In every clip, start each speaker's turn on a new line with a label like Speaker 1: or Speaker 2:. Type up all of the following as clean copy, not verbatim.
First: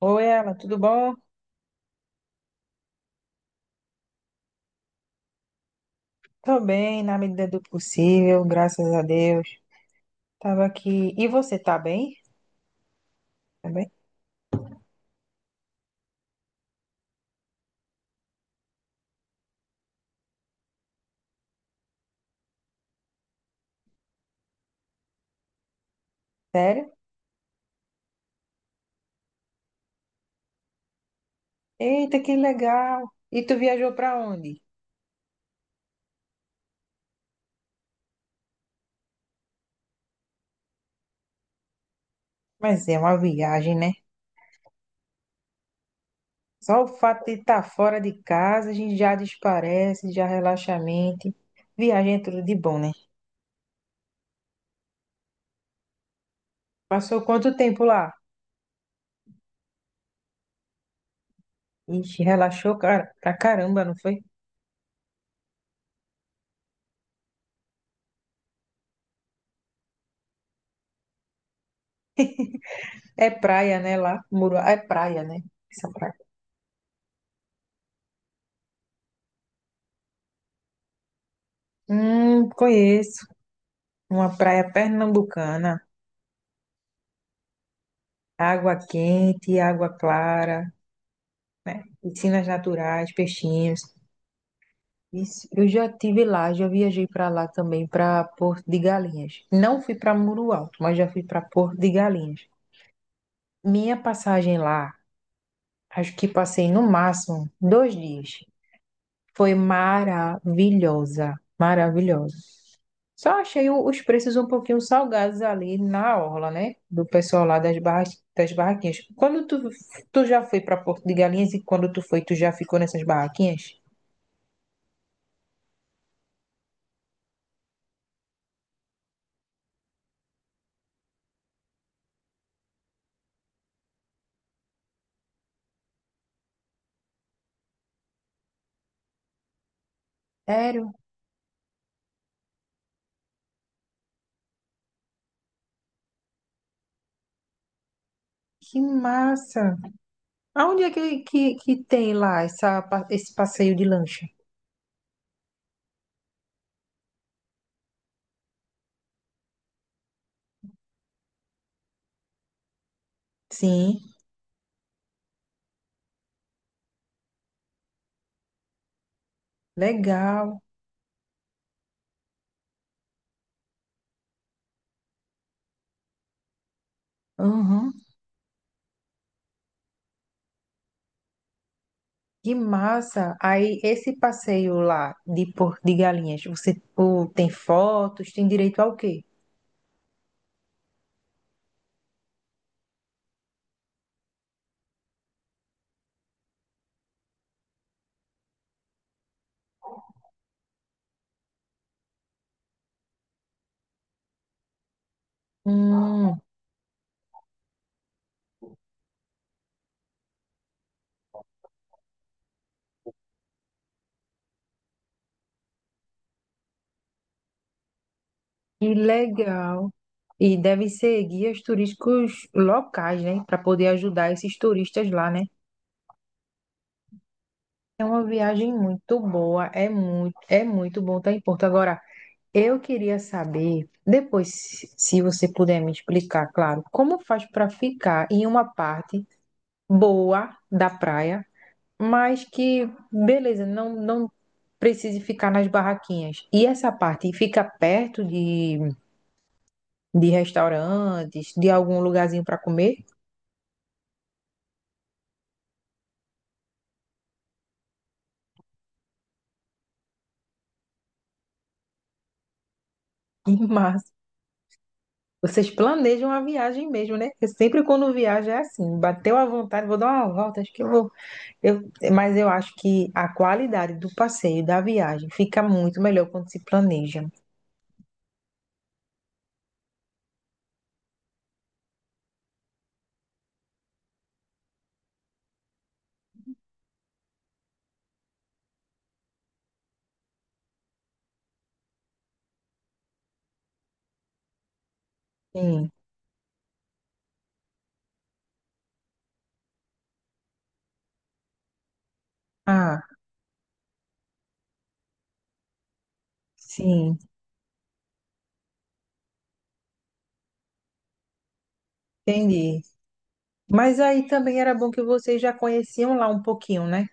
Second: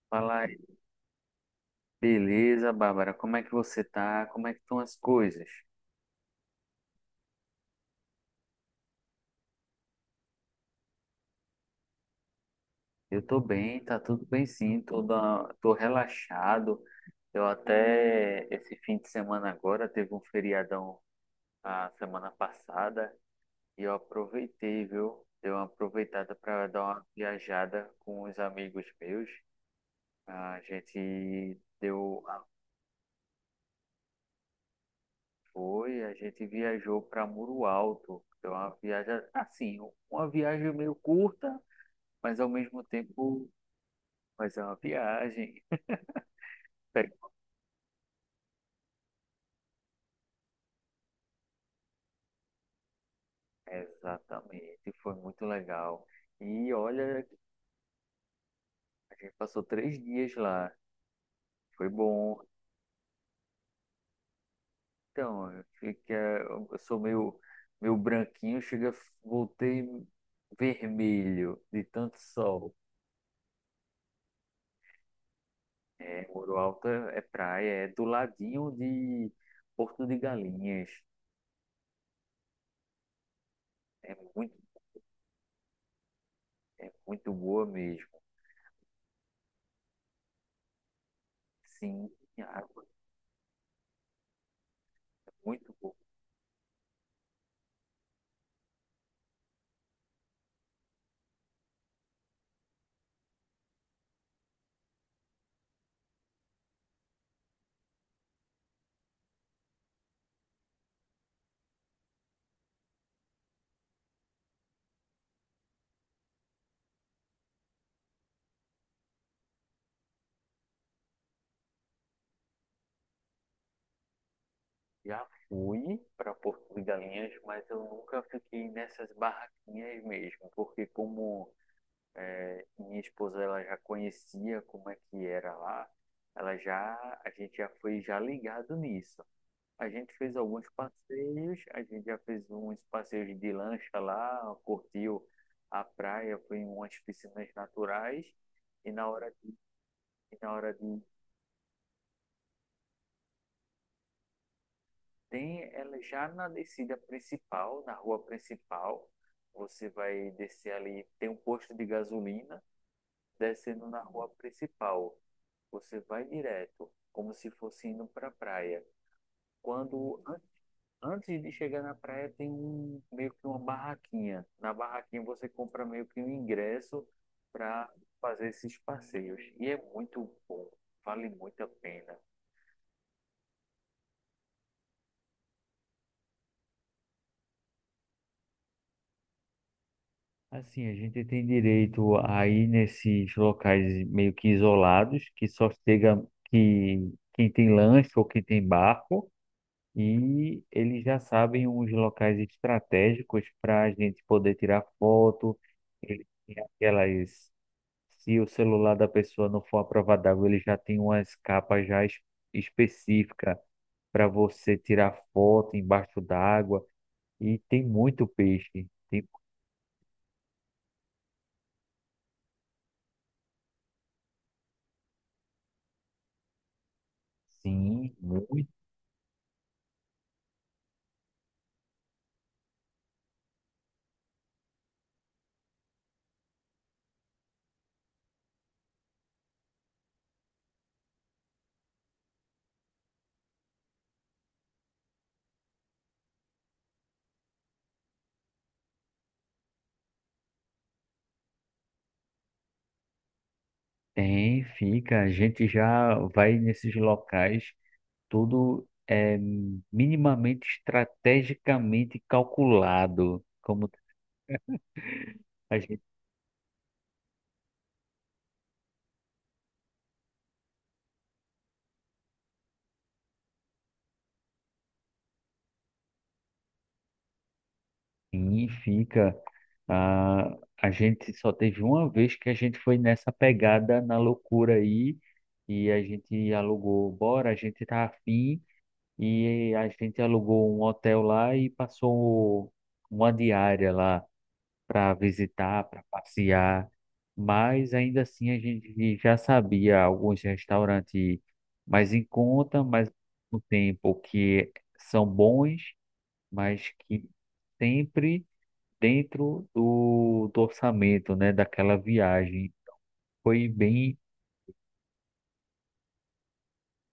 Speaker 1: Oi,
Speaker 2: Fala
Speaker 1: Ela,
Speaker 2: aí.
Speaker 1: tudo bom?
Speaker 2: Beleza, Bárbara, como é que você tá? Como é que estão as coisas?
Speaker 1: Tô bem, na medida do possível, graças a Deus. Tava aqui. E você tá bem?
Speaker 2: Eu tô
Speaker 1: Tá
Speaker 2: bem,
Speaker 1: bem?
Speaker 2: tá tudo bem sim, tô relaxado. Eu até, esse fim de semana agora, teve um feriadão a semana passada e eu aproveitei, viu? Dei uma aproveitada para dar
Speaker 1: Sério?
Speaker 2: uma viajada com os amigos meus. A gente
Speaker 1: Eita,
Speaker 2: deu,
Speaker 1: que legal! E tu viajou pra onde?
Speaker 2: a gente viajou para Muro Alto. Deu uma viagem, assim, uma viagem meio curta, mas ao mesmo
Speaker 1: Mas é uma
Speaker 2: tempo
Speaker 1: viagem, né?
Speaker 2: fazer uma viagem.
Speaker 1: Só o
Speaker 2: Pe-
Speaker 1: fato de estar fora de casa, a gente já desparece, já relaxa a mente. Viagem é tudo de bom, né?
Speaker 2: Exatamente, foi muito legal. E
Speaker 1: Passou
Speaker 2: olha,
Speaker 1: quanto tempo lá?
Speaker 2: a gente passou 3 dias lá, foi
Speaker 1: Ixi,
Speaker 2: bom.
Speaker 1: relaxou cara, pra caramba, não foi?
Speaker 2: Então, eu, fiquei, eu sou meio branquinho, chega, voltei vermelho de tanto sol.
Speaker 1: É praia, né? Lá, Muro, é praia, né? Essa praia.
Speaker 2: É, Muro Alto é praia, é do ladinho de Porto de Galinhas.
Speaker 1: Conheço.
Speaker 2: É
Speaker 1: Uma
Speaker 2: muito,
Speaker 1: praia pernambucana.
Speaker 2: é muito boa mesmo.
Speaker 1: Água quente, água clara,
Speaker 2: Sim,
Speaker 1: piscinas
Speaker 2: a água
Speaker 1: naturais, peixinhos.
Speaker 2: é
Speaker 1: Isso, eu
Speaker 2: muito
Speaker 1: já
Speaker 2: boa.
Speaker 1: tive lá, já viajei para lá também, para Porto de Galinhas. Não fui para Muro Alto, mas já fui para Porto de Galinhas. Minha passagem lá, acho que passei no máximo dois dias. Foi maravilhosa, maravilhosa. Só achei os preços um pouquinho salgados ali na orla, né? Do pessoal lá das barra, das barraquinhas. Quando tu, tu já foi para Porto de Galinhas e quando tu foi, tu já ficou nessas barraquinhas?
Speaker 2: Já fui para Porto de Galinhas, mas eu nunca fiquei nessas barraquinhas mesmo, porque como minha esposa ela já conhecia como é que era lá, ela já a gente já foi já ligado nisso. A gente fez alguns
Speaker 1: Sério?
Speaker 2: passeios, a gente já fez uns passeios de lancha lá, curtiu a praia, foi em umas piscinas naturais
Speaker 1: Que
Speaker 2: e na hora
Speaker 1: massa!
Speaker 2: e na hora
Speaker 1: Aonde é
Speaker 2: de
Speaker 1: que tem lá essa, esse passeio de lancha?
Speaker 2: Tem ela já na descida principal, na rua principal, você vai descer ali, tem um posto de gasolina, descendo
Speaker 1: Sim,
Speaker 2: na rua principal. Você vai direto, como se fosse indo para a praia. Quando an-
Speaker 1: legal.
Speaker 2: Antes de chegar na praia tem um meio que uma barraquinha. Na barraquinha você compra meio que um ingresso para
Speaker 1: Uhum.
Speaker 2: fazer esses passeios e é muito bom, vale muito a pena.
Speaker 1: Que massa! Aí, esse passeio lá de Porto de Galinhas, você pô, tem fotos, tem direito ao quê?
Speaker 2: Assim, a gente tem direito a ir nesses locais meio que isolados, que só chega que quem tem lanche ou quem tem barco, e eles já sabem uns locais estratégicos para a gente poder tirar foto. Ele
Speaker 1: Hum,
Speaker 2: tem aquelas, se o celular da pessoa não for à prova d'água, ele já tem umas capas já específicas para você tirar foto embaixo d'água. E tem muito peixe.
Speaker 1: Que
Speaker 2: Tem,
Speaker 1: legal. E devem ser guias turísticos locais, né? Para poder ajudar esses turistas lá, né? É
Speaker 2: sim,
Speaker 1: uma viagem
Speaker 2: muito.
Speaker 1: muito boa, é muito bom estar em Porto. Agora, eu queria saber, depois, se você puder me explicar, claro, como faz para ficar em uma parte boa da praia, mas que, beleza, não precise ficar nas barraquinhas. E essa parte fica perto de restaurantes, de algum lugarzinho para comer?
Speaker 2: Tem, fica. A gente já vai nesses locais, tudo é minimamente estrategicamente calculado. Como
Speaker 1: Mas vocês
Speaker 2: a gente...
Speaker 1: planejam a viagem mesmo, né? Porque sempre quando viaja é assim, bateu à vontade, vou dar uma volta, acho que eu vou. Eu, mas eu acho que a qualidade do passeio, da viagem, fica muito melhor quando se planeja.
Speaker 2: Sim, fica. Ah, a gente só teve uma vez que a gente foi nessa pegada na loucura aí e a gente alugou, bora, a gente tá afim e a gente alugou um hotel lá e passou uma diária lá. Para visitar,
Speaker 1: Sim.
Speaker 2: para passear, mas ainda assim a gente já sabia alguns restaurantes mais em conta,
Speaker 1: Ah,
Speaker 2: mas no tempo que são bons, mas
Speaker 1: sim,
Speaker 2: que sempre dentro do orçamento, né, daquela viagem.
Speaker 1: entendi.
Speaker 2: Foi
Speaker 1: Mas
Speaker 2: bem,
Speaker 1: aí também era bom que vocês já conheciam lá um pouquinho, né?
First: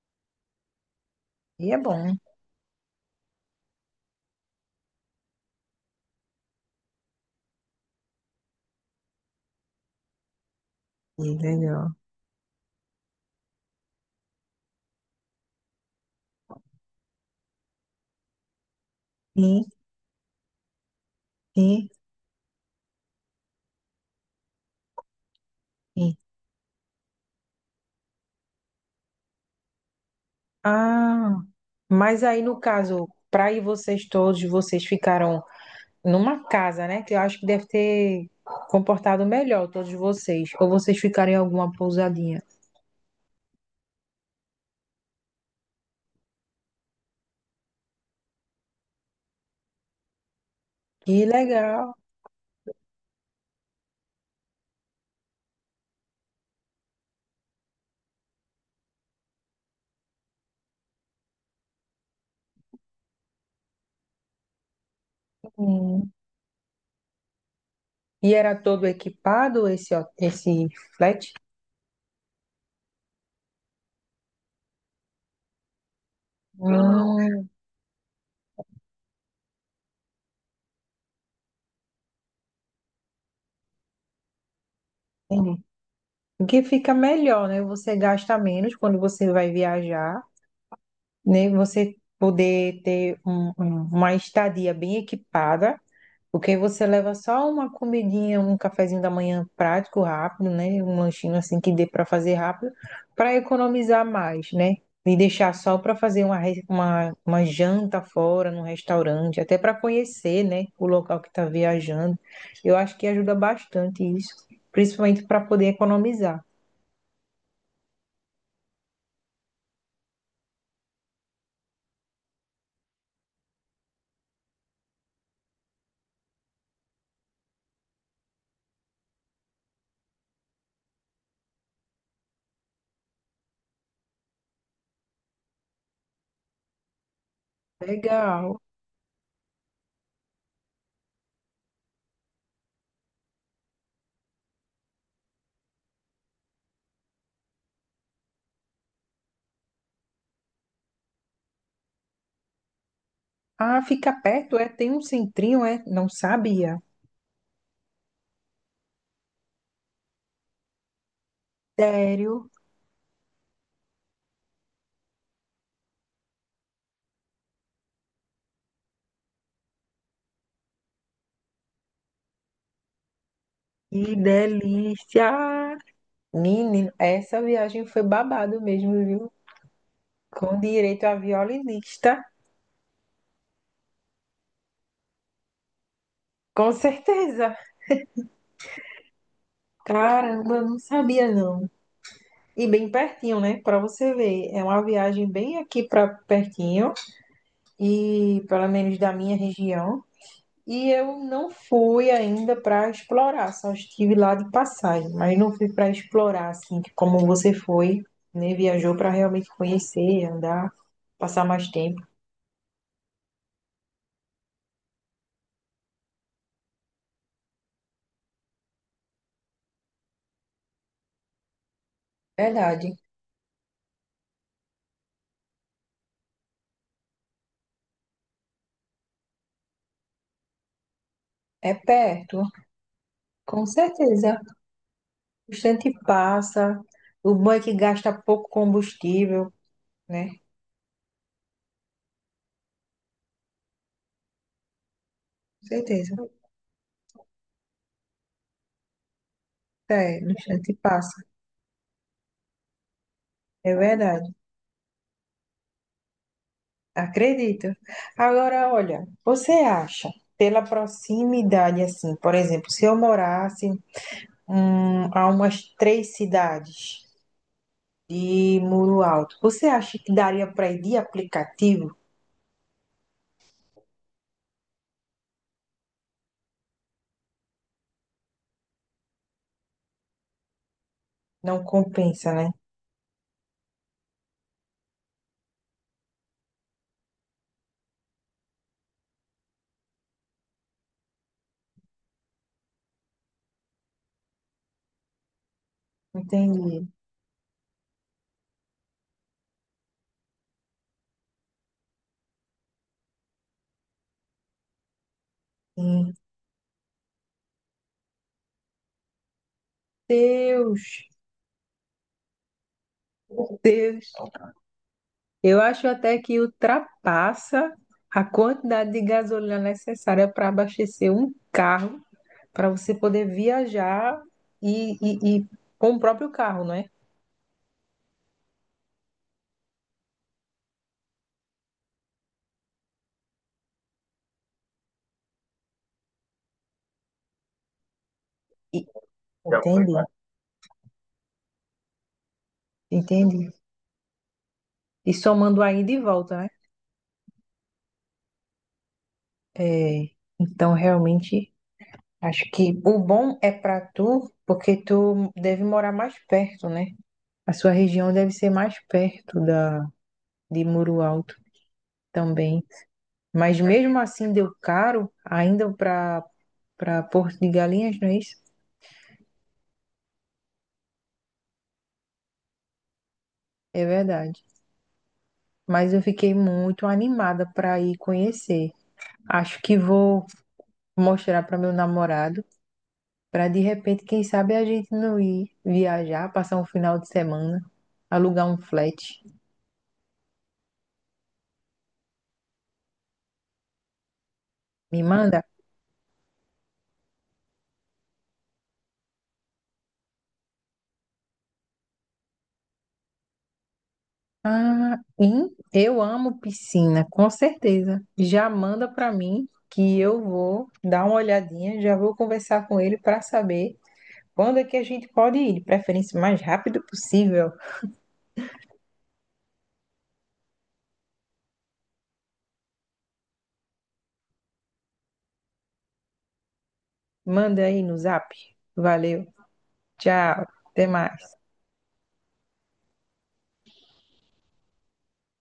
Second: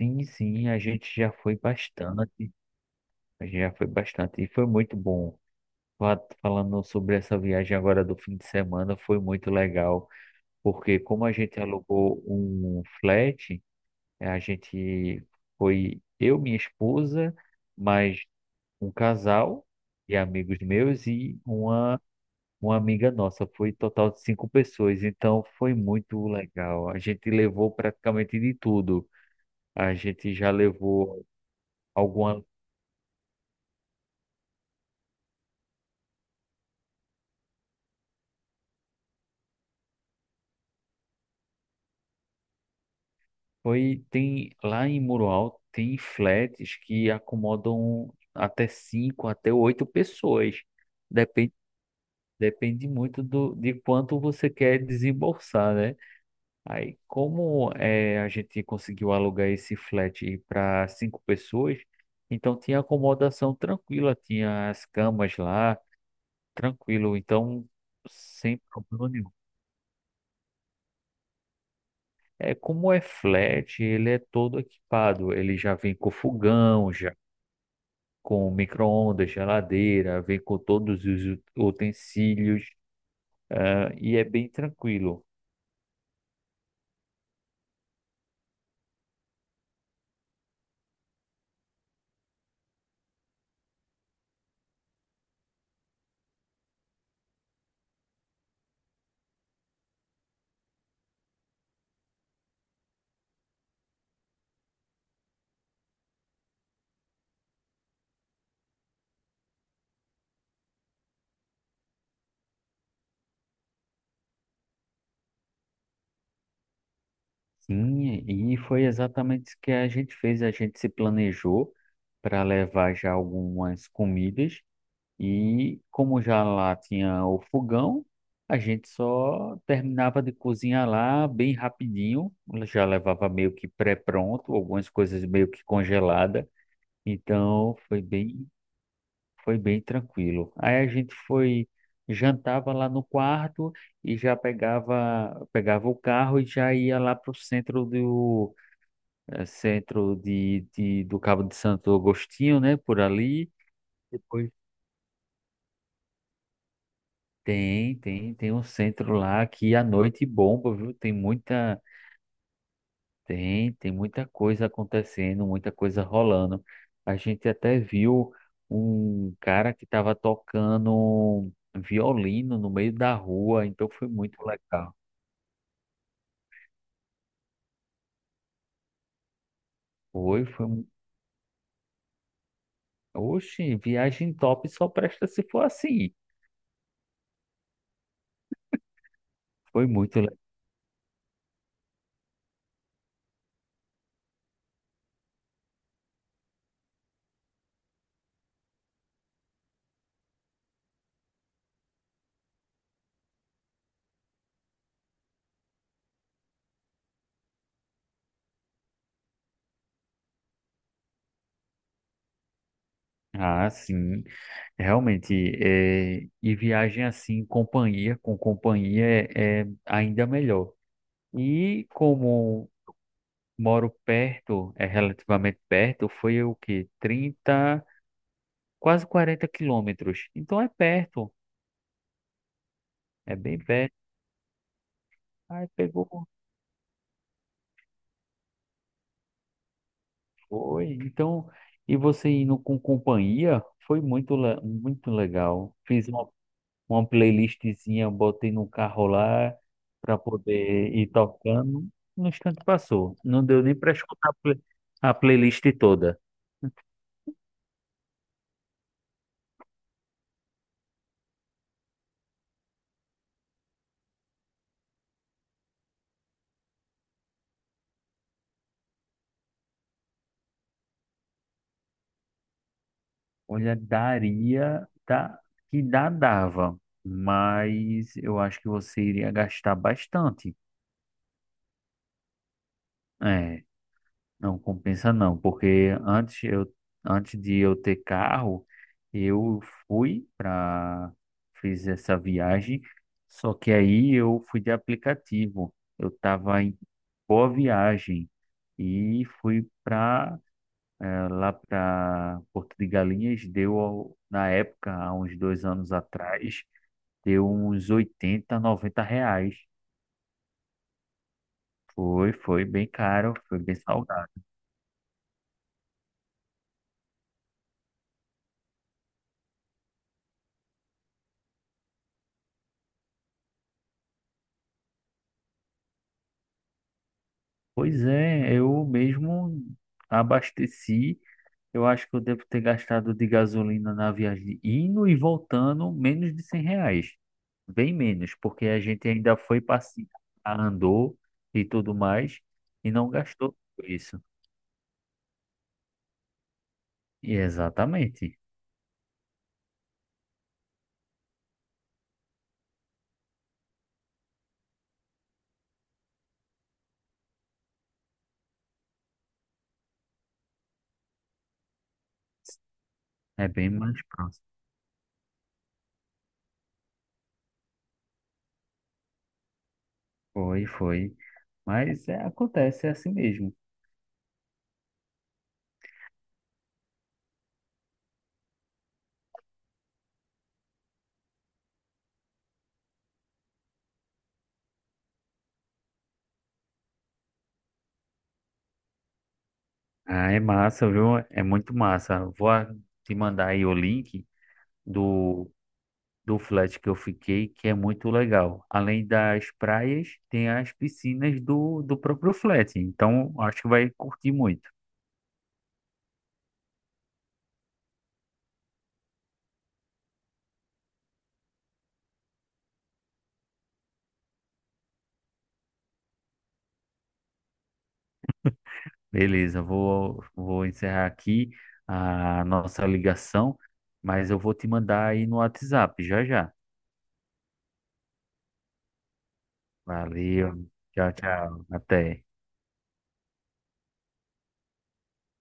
Speaker 2: sim, sim, a gente já foi
Speaker 1: E é bom.
Speaker 2: bastante, a gente já foi bastante e foi muito bom. Falando sobre essa viagem agora do fim de semana, foi muito legal. Porque
Speaker 1: E
Speaker 2: como a gente
Speaker 1: legal.
Speaker 2: alugou um flat, a gente foi eu, minha esposa, mais um
Speaker 1: Sim,
Speaker 2: casal e amigos meus e
Speaker 1: sim,
Speaker 2: uma amiga nossa. Foi total de cinco pessoas, então foi
Speaker 1: sim.
Speaker 2: muito legal. A gente levou praticamente de tudo. A gente já levou
Speaker 1: Ah, mas aí
Speaker 2: alguma.
Speaker 1: no caso, para ir vocês todos, vocês ficaram numa casa, né? Que eu acho que deve ter comportado melhor todos vocês. Ou vocês ficarem em alguma pousadinha.
Speaker 2: Foi, tem lá em Muro Alto, tem flats que acomodam até cinco, até oito pessoas.
Speaker 1: Que legal.
Speaker 2: Depende muito do, de quanto você quer desembolsar, né? Aí, como é, a gente conseguiu alugar esse flat para cinco pessoas, então tinha acomodação tranquila, tinha as camas lá,
Speaker 1: Hum.
Speaker 2: tranquilo, então
Speaker 1: E era
Speaker 2: sem
Speaker 1: todo
Speaker 2: problema nenhum.
Speaker 1: equipado esse flat?
Speaker 2: É, como é flat, ele é todo equipado, ele já vem com fogão, já
Speaker 1: Hum,
Speaker 2: com micro-ondas, geladeira, vem com todos os utensílios, ah, e é bem tranquilo.
Speaker 1: entendi. O que fica melhor, né? Você gasta menos quando você vai viajar, né? Você poder ter uma estadia bem equipada. Porque você leva só uma comidinha, um cafezinho da manhã prático, rápido, né? Um lanchinho assim que dê para fazer rápido, para economizar mais, né? E deixar só para fazer uma janta fora, num restaurante, até para conhecer, né? O local que está viajando. Eu acho que ajuda bastante isso, principalmente para poder economizar.
Speaker 2: Sim, e foi exatamente isso que a gente fez. A gente se planejou para levar já algumas comidas e como já lá tinha o fogão, a gente só terminava de cozinhar lá bem rapidinho. Já levava meio que pré-pronto, algumas coisas meio que congelada. Então foi bem,
Speaker 1: Legal.
Speaker 2: foi bem tranquilo. Aí a gente foi jantava lá no quarto e já pegava o carro e já ia lá para o centro do do Cabo de Santo Agostinho, né? Por ali.
Speaker 1: Ah, fica
Speaker 2: Depois
Speaker 1: perto, é? Tem um centrinho, é? Não sabia.
Speaker 2: tem um centro lá que à noite bomba, viu? Tem muita,
Speaker 1: Sério?
Speaker 2: tem, tem muita coisa acontecendo, muita coisa rolando. A gente até viu um cara que estava tocando violino no meio da rua, então foi
Speaker 1: Que
Speaker 2: muito legal.
Speaker 1: delícia! Menino, essa viagem foi babado mesmo, viu?
Speaker 2: Foi,
Speaker 1: Com
Speaker 2: foi,
Speaker 1: direito a violinista,
Speaker 2: oxe, viagem top só presta se for assim.
Speaker 1: com certeza.
Speaker 2: Foi muito...
Speaker 1: Caramba, eu não sabia não. E bem pertinho, né? Pra você ver, é uma viagem bem aqui pra pertinho e pelo menos da minha região. E eu não fui ainda pra explorar, só estive lá de passagem, mas não fui pra explorar assim, como você foi, né? Viajou pra realmente conhecer, andar, passar mais tempo.
Speaker 2: Ah, sim. Realmente, é, e viagem assim, com companhia é ainda melhor. E como
Speaker 1: Verdade.
Speaker 2: moro perto, é relativamente perto, foi o quê? 30, quase 40 km. Então é perto,
Speaker 1: É perto.
Speaker 2: é bem
Speaker 1: Com
Speaker 2: perto.
Speaker 1: certeza. O
Speaker 2: Aí
Speaker 1: instante
Speaker 2: pegou,
Speaker 1: passa. O bom é que gasta pouco combustível, né?
Speaker 2: foi. Então, e você indo com companhia, foi muito, muito
Speaker 1: Com
Speaker 2: legal. Fiz
Speaker 1: certeza.
Speaker 2: uma playlistzinha, eu botei no carro lá para
Speaker 1: É, no instante
Speaker 2: poder ir
Speaker 1: passa.
Speaker 2: tocando. No instante passou. Não deu
Speaker 1: É
Speaker 2: nem para escutar a
Speaker 1: verdade.
Speaker 2: play- a playlist toda.
Speaker 1: Acredito. Agora, olha, você acha, pela proximidade, assim, por exemplo, se eu morasse a umas três cidades de Muro Alto, você acha que daria para ir de aplicativo?
Speaker 2: Olha, daria, tá, que dá, dava, mas eu acho que você iria gastar bastante.
Speaker 1: Não compensa, né?
Speaker 2: É, não compensa não, porque antes de eu ter carro, eu fui para, fiz essa viagem, só que aí eu fui de aplicativo. Eu estava
Speaker 1: Entendi.
Speaker 2: boa viagem e fui para lá para Porto de Galinhas, deu na época, há uns 2 anos
Speaker 1: Hum,
Speaker 2: atrás, deu uns 80 R$ 90.
Speaker 1: Deus,
Speaker 2: Foi bem caro, foi bem
Speaker 1: Deus.
Speaker 2: salgado.
Speaker 1: Eu acho até que ultrapassa a quantidade de gasolina necessária para abastecer um carro, para você poder viajar e com o próprio carro, não é?
Speaker 2: Pois é, eu mesmo abasteci. Eu acho que eu devo ter gastado de gasolina na viagem indo e voltando menos de R$ 100. Bem menos, porque a
Speaker 1: E-
Speaker 2: gente ainda
Speaker 1: Já
Speaker 2: foi
Speaker 1: entendi,
Speaker 2: passear, andou e tudo mais e não
Speaker 1: entendi.
Speaker 2: gastou tudo isso.
Speaker 1: E somando aí de volta, né?
Speaker 2: E exatamente.
Speaker 1: É, então, realmente, acho que o bom é para tu, porque tu deve morar mais perto, né? A sua região deve ser mais perto da, de Muro Alto também.
Speaker 2: É
Speaker 1: Mas
Speaker 2: bem mais
Speaker 1: mesmo assim
Speaker 2: próximo.
Speaker 1: deu caro, ainda para Porto de Galinhas, não é isso?
Speaker 2: Foi, foi. Mas é, acontece, é assim mesmo.
Speaker 1: É verdade. Mas eu fiquei muito animada para ir conhecer. Acho que vou mostrar para meu namorado, para de repente, quem sabe a gente não ir viajar, passar um final de semana, alugar um flat.
Speaker 2: Ah, é massa, viu? É muito massa. Vou te mandar aí o link
Speaker 1: Me manda.
Speaker 2: do do flat que eu fiquei, que é muito legal. Além das praias, tem as piscinas do próprio flat. Então, acho que vai curtir muito.
Speaker 1: Ah, eu amo piscina, com certeza. Já manda para mim que eu vou dar uma olhadinha, já vou conversar com ele para saber quando é que a gente pode ir, de preferência o mais rápido possível.
Speaker 2: Beleza, vou encerrar aqui a nossa ligação, mas eu vou te mandar aí no WhatsApp já já.
Speaker 1: Manda aí no zap. Valeu. Tchau.
Speaker 2: Valeu,
Speaker 1: Até
Speaker 2: tchau,
Speaker 1: mais.
Speaker 2: tchau, até.